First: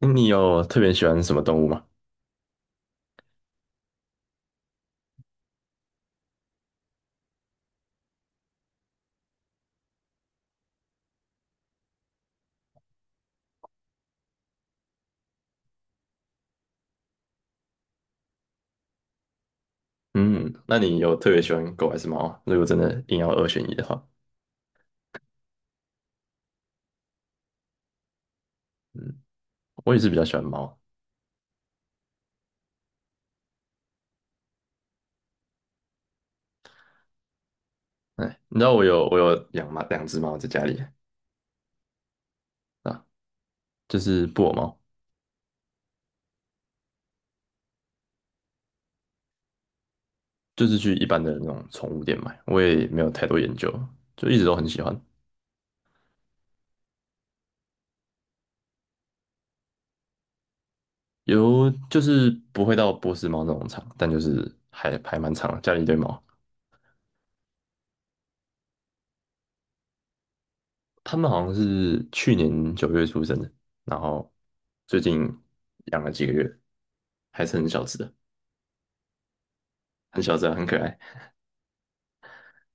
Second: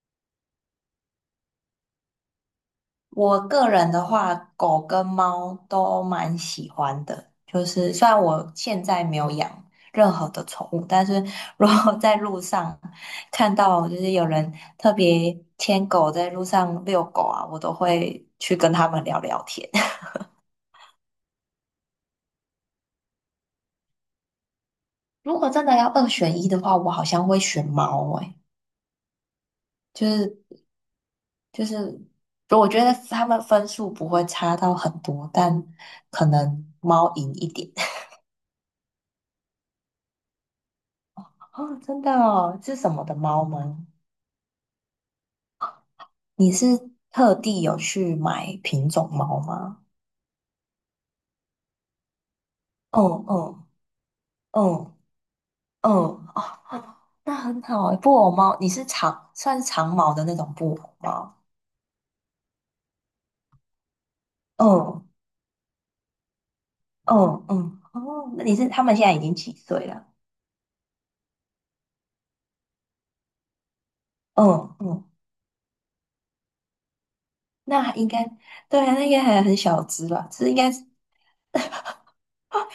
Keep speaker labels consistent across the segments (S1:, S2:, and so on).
S1: 你有特别喜欢什么动物吗？
S2: 我个人的话，狗跟猫都蛮喜欢的。就是虽然我现在没有养任何的宠物，但是如果在路上看到就是有人特别牵狗在路上遛狗啊，我都会去跟他们聊聊天。
S1: 嗯，那你有特别喜欢狗还是猫啊？如果真的硬要二选一的话，
S2: 如果真的要二选一的话，我好像会选猫诶、
S1: 嗯，我也
S2: 就
S1: 是比较喜欢
S2: 是
S1: 猫啊。
S2: 就是，我觉得他们分数不会差到很多，但可能猫赢一点。
S1: 哎，你知道我有养猫两只猫在家里。
S2: 哦，真的哦，是什么
S1: 啊，
S2: 的猫吗？
S1: 就是布偶猫，
S2: 你是特地有去买品种猫吗？
S1: 就是去一般的那种宠物店买，我也没有
S2: 嗯
S1: 太多研
S2: 嗯，
S1: 究，就一直都
S2: 嗯
S1: 很喜欢。
S2: 嗯，哦，哦那很好诶，布偶猫，你是长，算是长毛的那种布偶猫。
S1: 有就是不会到波斯猫那种长，但就是还
S2: 嗯
S1: 还蛮长的，家里一堆猫。
S2: 嗯嗯，哦，那你是他们现在已经几岁了？
S1: 它们好像是去年九月出生的，然后
S2: 嗯
S1: 最
S2: 嗯，
S1: 近养了几个月，还是很小
S2: 那
S1: 只
S2: 应
S1: 的。
S2: 该对啊，那应该还很小只
S1: 很
S2: 吧？
S1: 小只
S2: 是
S1: 啊，
S2: 应
S1: 很
S2: 该
S1: 可爱。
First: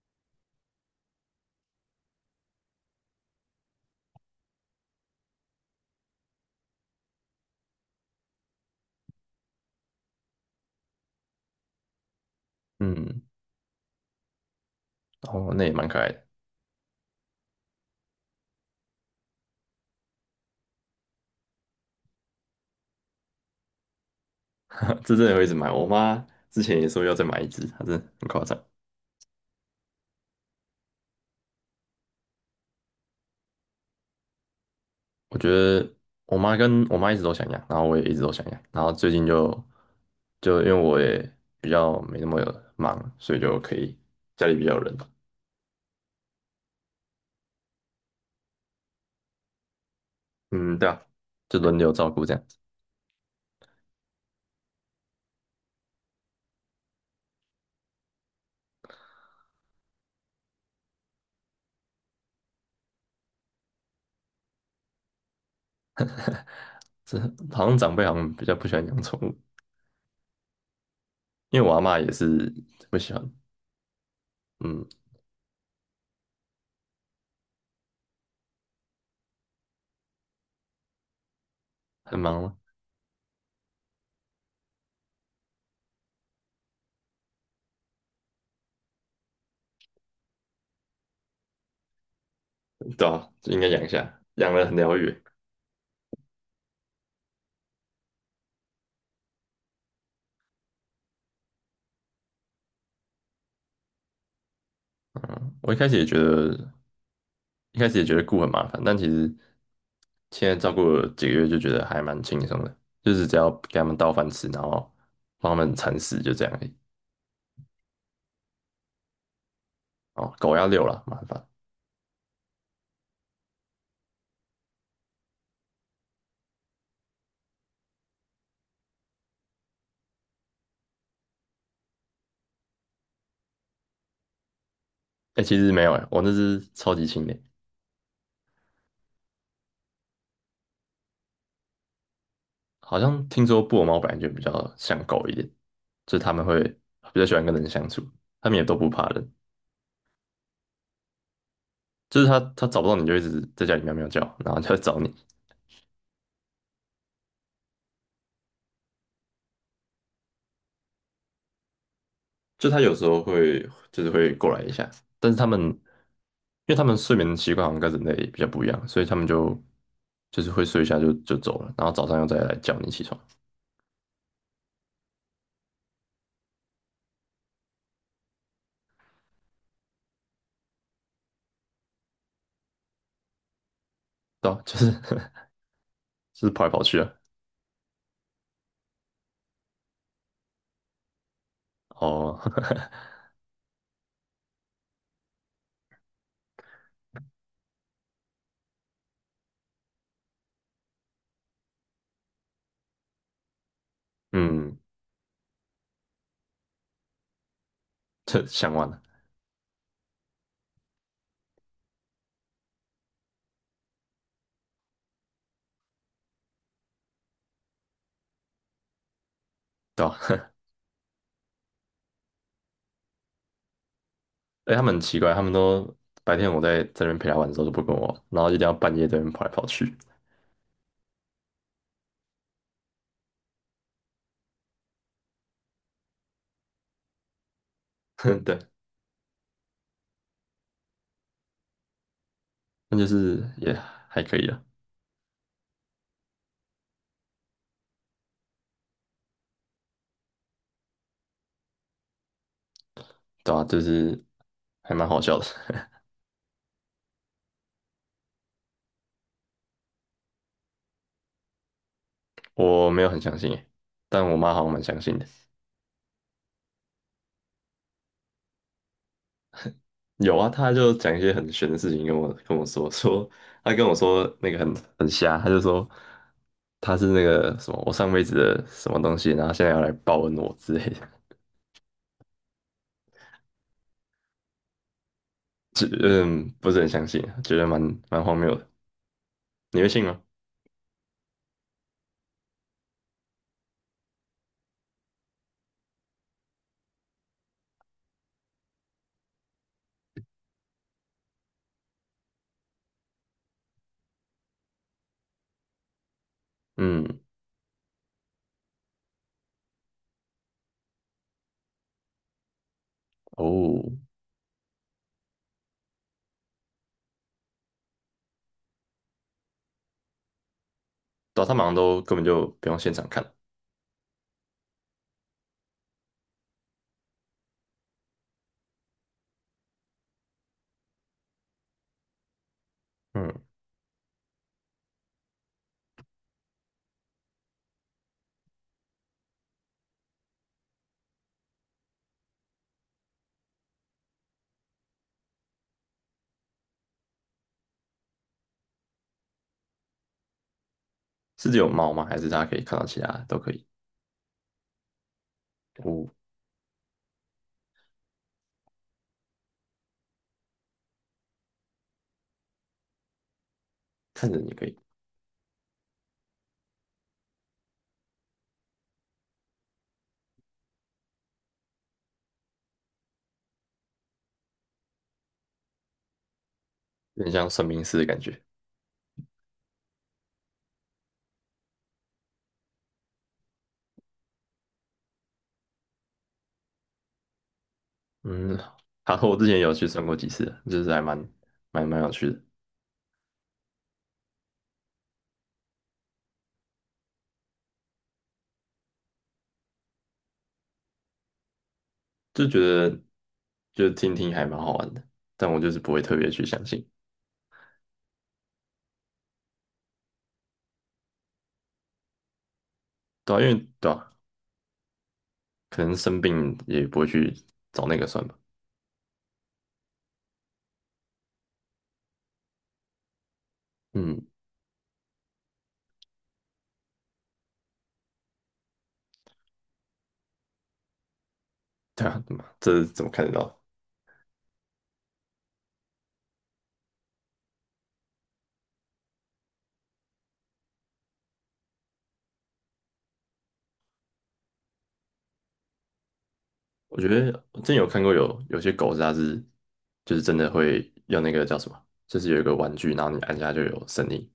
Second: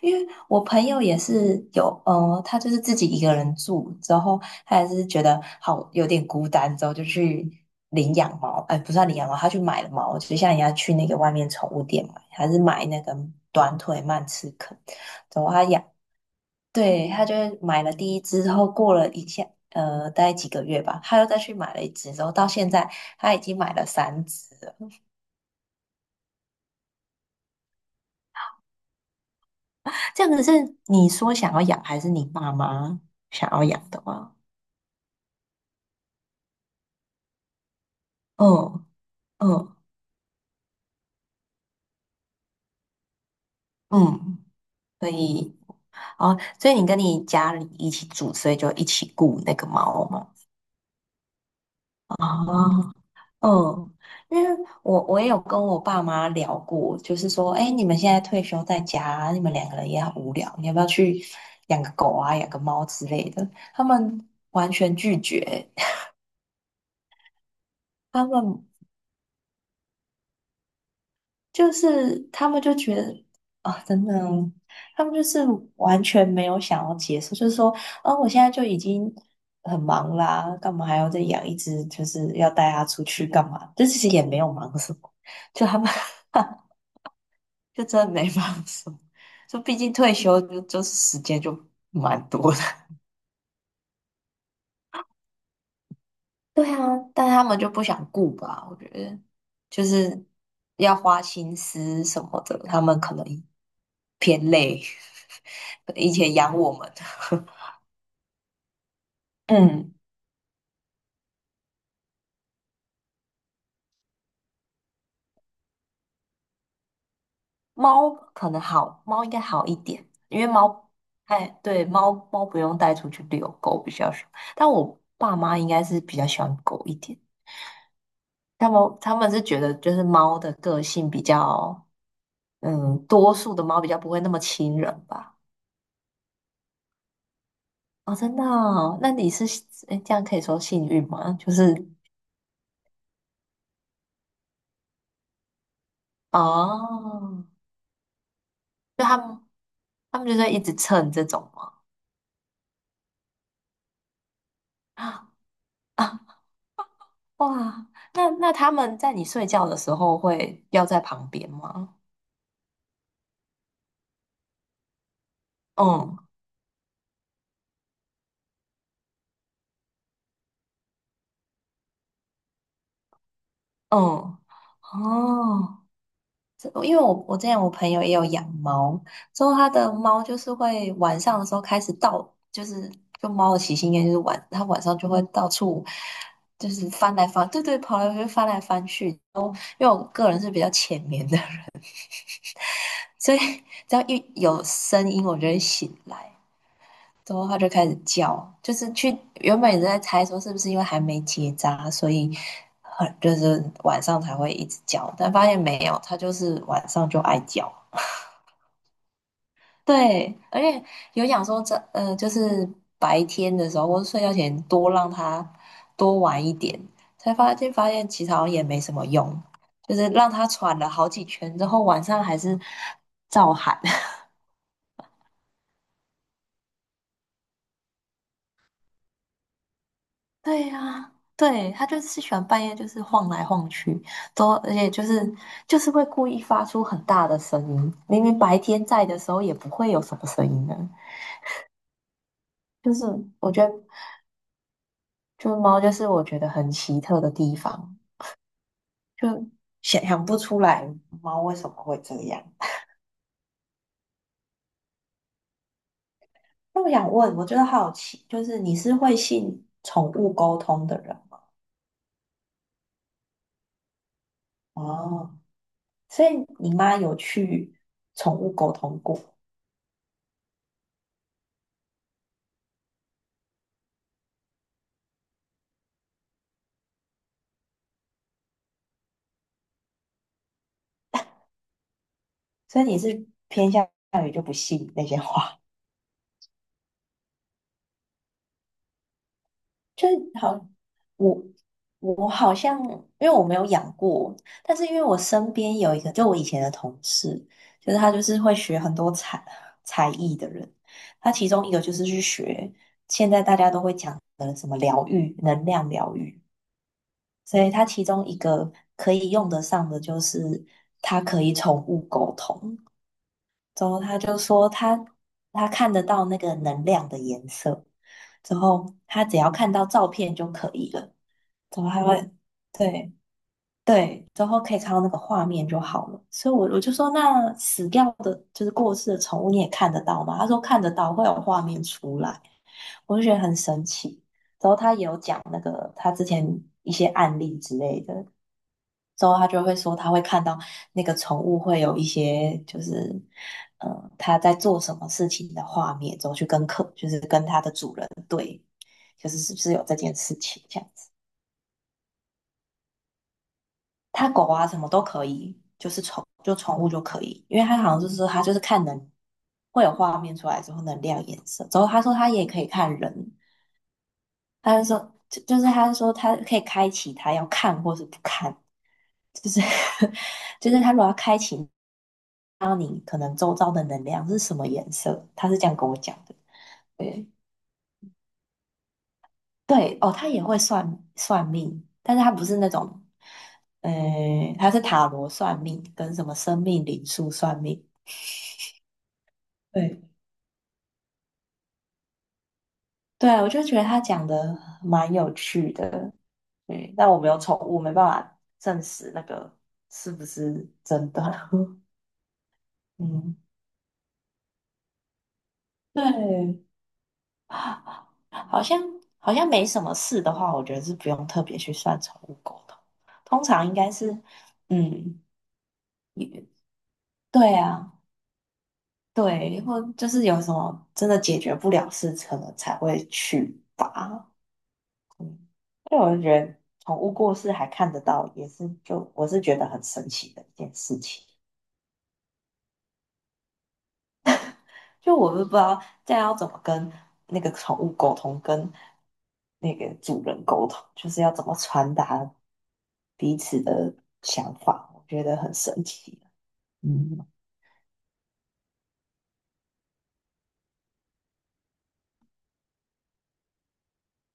S2: 因为我朋友也是有，他就是自己一个人住之后，他也是觉得好有点孤单，之后就去领养猫，哎，不算领养猫，他去买了猫，就像人家去那个外面宠物店买，还是买那个
S1: 嗯，
S2: 短腿曼彻肯，之后
S1: 哦，那
S2: 他
S1: 也
S2: 养，
S1: 蛮可爱的。
S2: 对，他就是买了第一只之后，过了一下，大概几个月吧，他又再去买了一只，之后到现在他已经买了三只了。
S1: 这真的会一直买。我妈之前也说要再买一只，她真的很夸张。
S2: 这样子是你说想要养，还是你爸妈想要养的吗？
S1: 我觉得我妈一直都想养，然后我也一直都想养，然
S2: 嗯。
S1: 后最近就
S2: 嗯
S1: 就因为我也比较没那么忙，所以就可以
S2: 嗯，
S1: 家里比较有人。
S2: 所以哦，所以你跟你家里一起住，所以就一起雇那个猫嘛。
S1: 嗯，对啊，就轮流照顾这样
S2: 啊，
S1: 子。
S2: 嗯，因为我也有跟我爸妈聊过，就是说，哎，你们现在退休在家，你们两个人也很无聊，你要不要去养个狗啊，养个猫之类的？他们完全拒绝，
S1: 这好像长辈 好
S2: 他
S1: 像比较
S2: 们。
S1: 不喜欢养宠物，因为
S2: 就
S1: 我阿嬷也
S2: 是他
S1: 是
S2: 们就觉
S1: 不喜
S2: 得
S1: 欢。
S2: 啊、真的哦，
S1: 嗯，
S2: 他们就是完全没有想要结束，就是说，啊，我现在就已经很忙啦，干嘛还要再养一只？就
S1: 很
S2: 是
S1: 忙
S2: 要
S1: 吗？
S2: 带它出去干嘛？这其实也没有忙什么，就他们 就真的没忙什么。就毕竟退休就是时间就蛮多的，
S1: 对啊，就应该养一下，养了很疗愈。
S2: 对啊，但他们就不想顾吧？我觉得就是要花心思什么的，他们可能偏累。
S1: 嗯，我一开 始也
S2: 以
S1: 觉
S2: 前养
S1: 得
S2: 我们，
S1: 一开始也觉得顾很麻烦，但其实
S2: 嗯，
S1: 现在照顾了几个月就觉得还蛮轻松的，就是只要给他们倒饭吃，然后帮他们铲屎，就这样而已。
S2: 猫可能好，猫应该好一点，
S1: 哦，
S2: 因为
S1: 狗要遛
S2: 猫，
S1: 了，麻
S2: 哎，
S1: 烦。
S2: 对，猫猫不用带出去遛，狗比较少。但我爸妈应该是比较喜欢狗一点，他们是觉得就是猫的个性比较，嗯，多数的猫比较不会那么亲人吧。
S1: 哎、其实没有，哎、我那只超级轻的，
S2: 哦，真的哦，那你是诶这样可以说幸运吗？就是
S1: 好像听说布偶猫本来就比较像狗一点，就是他们会比较喜欢
S2: 哦，
S1: 跟人相处，他们也都不
S2: 就
S1: 怕
S2: 他
S1: 人，
S2: 们就在一直蹭这种吗？
S1: 就是它找不到你就一直在家里喵喵叫，然后就来 找你，
S2: 啊啊哇，那那他们在你睡觉的时候会要在旁边吗？
S1: 就他有时候会就是会过来一下，但是他们因
S2: 嗯
S1: 为他们睡眠习惯好像跟人类比较不一样，所以他们就是会睡一下就走了，然后早上又再来叫你起床，
S2: 嗯哦。这因为我之前我朋友也有养猫，之后他的猫就是会晚上的时候开始到，就是就猫的习性应该就是晚，
S1: 对啊，
S2: 它
S1: 就
S2: 晚
S1: 是
S2: 上 就会到处
S1: 就是跑
S2: 就
S1: 来跑
S2: 是
S1: 去啊。
S2: 翻来翻，对对，跑来跑去翻来翻去。然后因为我个人是比较浅眠的人，
S1: 哦，
S2: 所以只要一有声音我就会醒来，之后它就开始叫，就是去原本也是在猜说是不是因为还没结扎，所以很就是晚上 才会一
S1: 嗯，
S2: 直叫，但发现没有，它就是晚上就爱叫。
S1: 这想完了，
S2: 对，而且有讲说这就是白天的时候或者睡觉前多让它多玩一点，才发现其实好像也没什么用，就
S1: 对
S2: 是
S1: 吧？
S2: 让它 喘了好几圈之后，晚上还是照喊。
S1: 哎，他们很奇怪，他们都白天我在这边陪他玩的时候都不跟我玩，然后一定要半夜在那边跑来跑去，
S2: 对呀、对，它就是喜欢半夜就是晃来晃去，都而且就是会故意发出很大的声音，明明 白
S1: 对，
S2: 天在的时候也不会有什么声音的，就
S1: 那
S2: 是
S1: 就是
S2: 我觉
S1: 也
S2: 得
S1: 还可以啊，
S2: 就是猫就是我觉得很奇特的地方。就想想不出来猫为什么会这样。
S1: 对啊，就是还蛮好笑的。
S2: 那我想问，我觉得好奇，就是你是会信宠物沟通的人吗？
S1: 我没有很相信诶，但我妈好像蛮相信的。
S2: 哦？所以你妈有去宠物沟通过，
S1: 有啊，她就讲一些很玄的事情跟我说，说她跟我说那个很瞎，她就说她是那个什么我上辈子的什么东西，然后现在要来报恩我之类的，
S2: 所以你是偏向于就不信那些话。
S1: 就嗯不是很相信啊，觉得蛮荒谬的。你会信
S2: 就是
S1: 吗？
S2: 好，我我好像因为我没有养过，但是因为我身边有一个，就我以前的同事，就是他就是会学很多才才艺的人，他其中一个就是去学现在大家都会讲的什么疗愈、能量疗愈，
S1: 嗯，
S2: 所以他其中一个可以用得上的就是他可以宠物沟通，
S1: 哦，
S2: 之后他就说他看得到那个能量的颜色，之后他只要看到照片就可以了。
S1: 对上他们好像
S2: 怎么
S1: 都
S2: 还
S1: 根
S2: 会？
S1: 本
S2: 哦
S1: 就不用现场
S2: 对
S1: 看。
S2: 对，之后可以看到那个画面就好了。所以我就说，那死掉的，就是过世的宠物，你也看得到吗？他说看得到，会有画面出来。我就觉得
S1: 嗯，
S2: 很神奇。之后他也有讲那个他之前一些案例之类的，之后他就会说他会看到那个宠物会有一些就是，他在做什么事情的画面，之后去跟客，就是跟他的主人对，就是是不是有这件事情这样子。
S1: 是只有猫吗？还是大家可以看到其他都可以？
S2: 它狗啊什么都可以，就是
S1: 哦，
S2: 宠就宠物就可以，因为它好像就是说它就是看能会有画面出来之后能亮颜色，之后他说他也可以看人，
S1: 看着你可以，
S2: 他就说就就是他说他可以开启他要看或是不看，就是 就是他如果要开启，让你可能周遭的能量是什么颜色，他是这样跟我讲的。
S1: 有
S2: 对
S1: 点像算命师的感觉。
S2: 对哦，他也会算算命，但是他不是那种，呃，他是塔罗算命跟什么生命灵数算命。
S1: 嗯，好，我之前有去
S2: 对，
S1: 算过几次，就是还蛮有趣的，
S2: 对啊，我就觉得他讲的蛮有趣的，对，但我没有宠物，没办法证实那个是不是真的。
S1: 就觉得
S2: 嗯，
S1: 就听听还蛮好玩的，但我就是不会特别去
S2: 对，
S1: 相信，
S2: 好像好像没什么事的话，我觉得是不用特别去算宠物沟通，
S1: 对啊，
S2: 通
S1: 因
S2: 常
S1: 为
S2: 应
S1: 对
S2: 该是，
S1: 啊，
S2: 嗯，
S1: 可能生病也不会去
S2: 对
S1: 找
S2: 啊，
S1: 那个算吧。
S2: 对，或就是有什么真的解决不了事，可能才会去
S1: 嗯，
S2: 吧。嗯，对我就觉得宠物过世还看得到，也是就我是觉得很神奇的一件事情。
S1: 对啊，怎么这怎么看得到？
S2: 就我都不知道这样要怎么跟那个宠物沟通，跟那个主人沟通，就是要怎么传达彼此的想法，我觉得很神奇。
S1: 我觉
S2: 嗯
S1: 得我之前有看过有些狗是它是就是真的会用那个叫什么，就是有一个玩具，然后你按下就有声音，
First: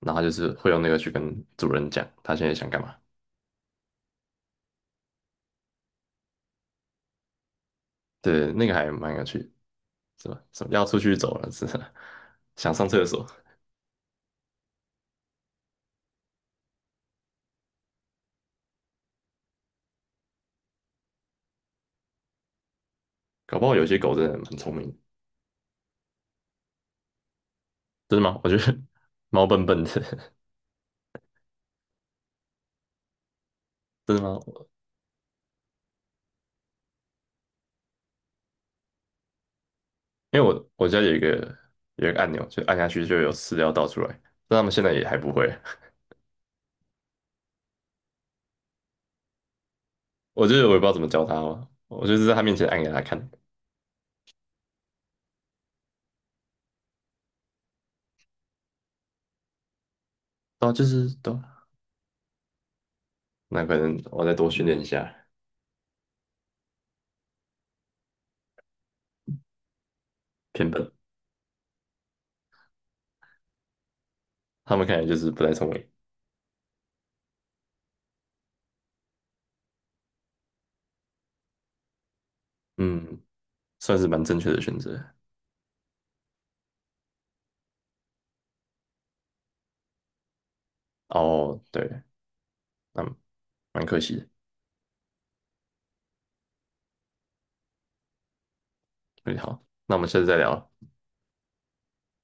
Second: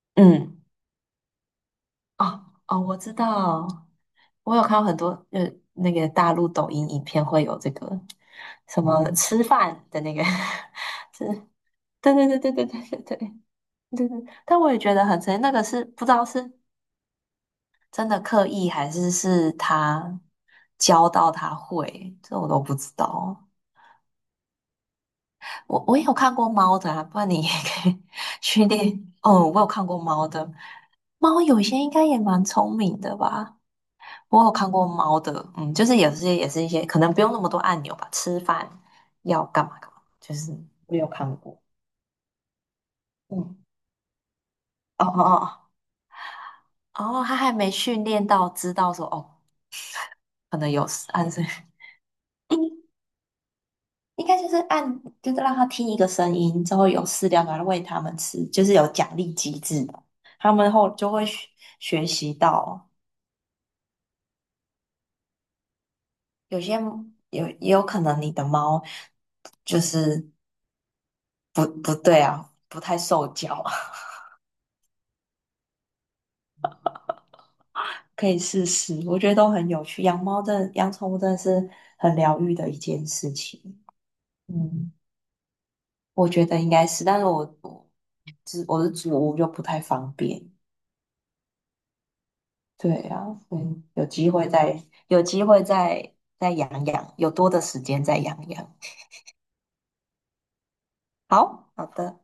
S1: 然后它就是
S2: 嗯，
S1: 会用那个去跟主人讲它
S2: 哦
S1: 现在想干
S2: 哦，
S1: 嘛。
S2: 我知道，我有看到很多那个大陆抖音影片会有这个
S1: 对，那个
S2: 什
S1: 还
S2: 么
S1: 蛮
S2: 嗯
S1: 有趣
S2: 吃
S1: 的，
S2: 饭的那个
S1: 是吧？什么要出 去
S2: 是，
S1: 走了，是
S2: 对对对对 对
S1: 想上
S2: 对
S1: 厕
S2: 对对，
S1: 所，
S2: 对对，但我也觉得很神奇，那个是不知道是真的刻意还是是他教到他会，这我都不知道。
S1: 搞不好有些狗真的很聪明的。
S2: 我也有看过猫的啊，不然你也可以
S1: 真的吗？我觉
S2: 去
S1: 得
S2: 练。
S1: 猫
S2: 哦，我
S1: 笨
S2: 有
S1: 笨
S2: 看
S1: 的，
S2: 过猫 的，猫有些应该也蛮聪明的吧。
S1: 真的吗？
S2: 我有
S1: 我
S2: 看过猫的，嗯，就是有些也是一些可能不用那么多按钮吧，吃饭要干嘛干嘛，就
S1: 因为
S2: 是
S1: 我我
S2: 没
S1: 家
S2: 有
S1: 有一
S2: 看
S1: 个
S2: 过。
S1: 有一个按钮，就按下去就有饲
S2: 嗯，
S1: 料倒出来，但他们现在
S2: 哦
S1: 也还
S2: 哦
S1: 不会，
S2: 哦，哦，他还没训练到知道说哦，
S1: 我就
S2: 可
S1: 是
S2: 能
S1: 我也不知
S2: 有
S1: 道怎
S2: 事
S1: 么教
S2: 按
S1: 它
S2: 这。
S1: 嘛，我就是在它面前按 给它看。
S2: 应该就是按，就是让它听一个声音之后有饲料来喂它们吃，就是有奖励机制的。它们
S1: 哦，就
S2: 后
S1: 是
S2: 就会
S1: 对
S2: 学
S1: 啊，
S2: 学习到，
S1: 那可能我再多训练一下，
S2: 有些有也有可能你的猫就是
S1: 偏笨，
S2: 不对啊，不太受教啊，
S1: 它们看起来就是不太聪明。
S2: 可以试试。我觉得都很有趣，养猫真的养宠物真的是很疗愈的一件
S1: 嗯，
S2: 事情。
S1: 算是蛮正确的选
S2: 嗯，
S1: 择。
S2: 我觉得应该是，但是我是我是主屋就不太方便。
S1: 哦，对，
S2: 对
S1: 那
S2: 呀，嗯，
S1: 蛮可
S2: 有
S1: 惜的。
S2: 机会再有机会再再养养，有多的时间再养养。
S1: 嗯，好，那我们下次再聊了。
S2: 好好的。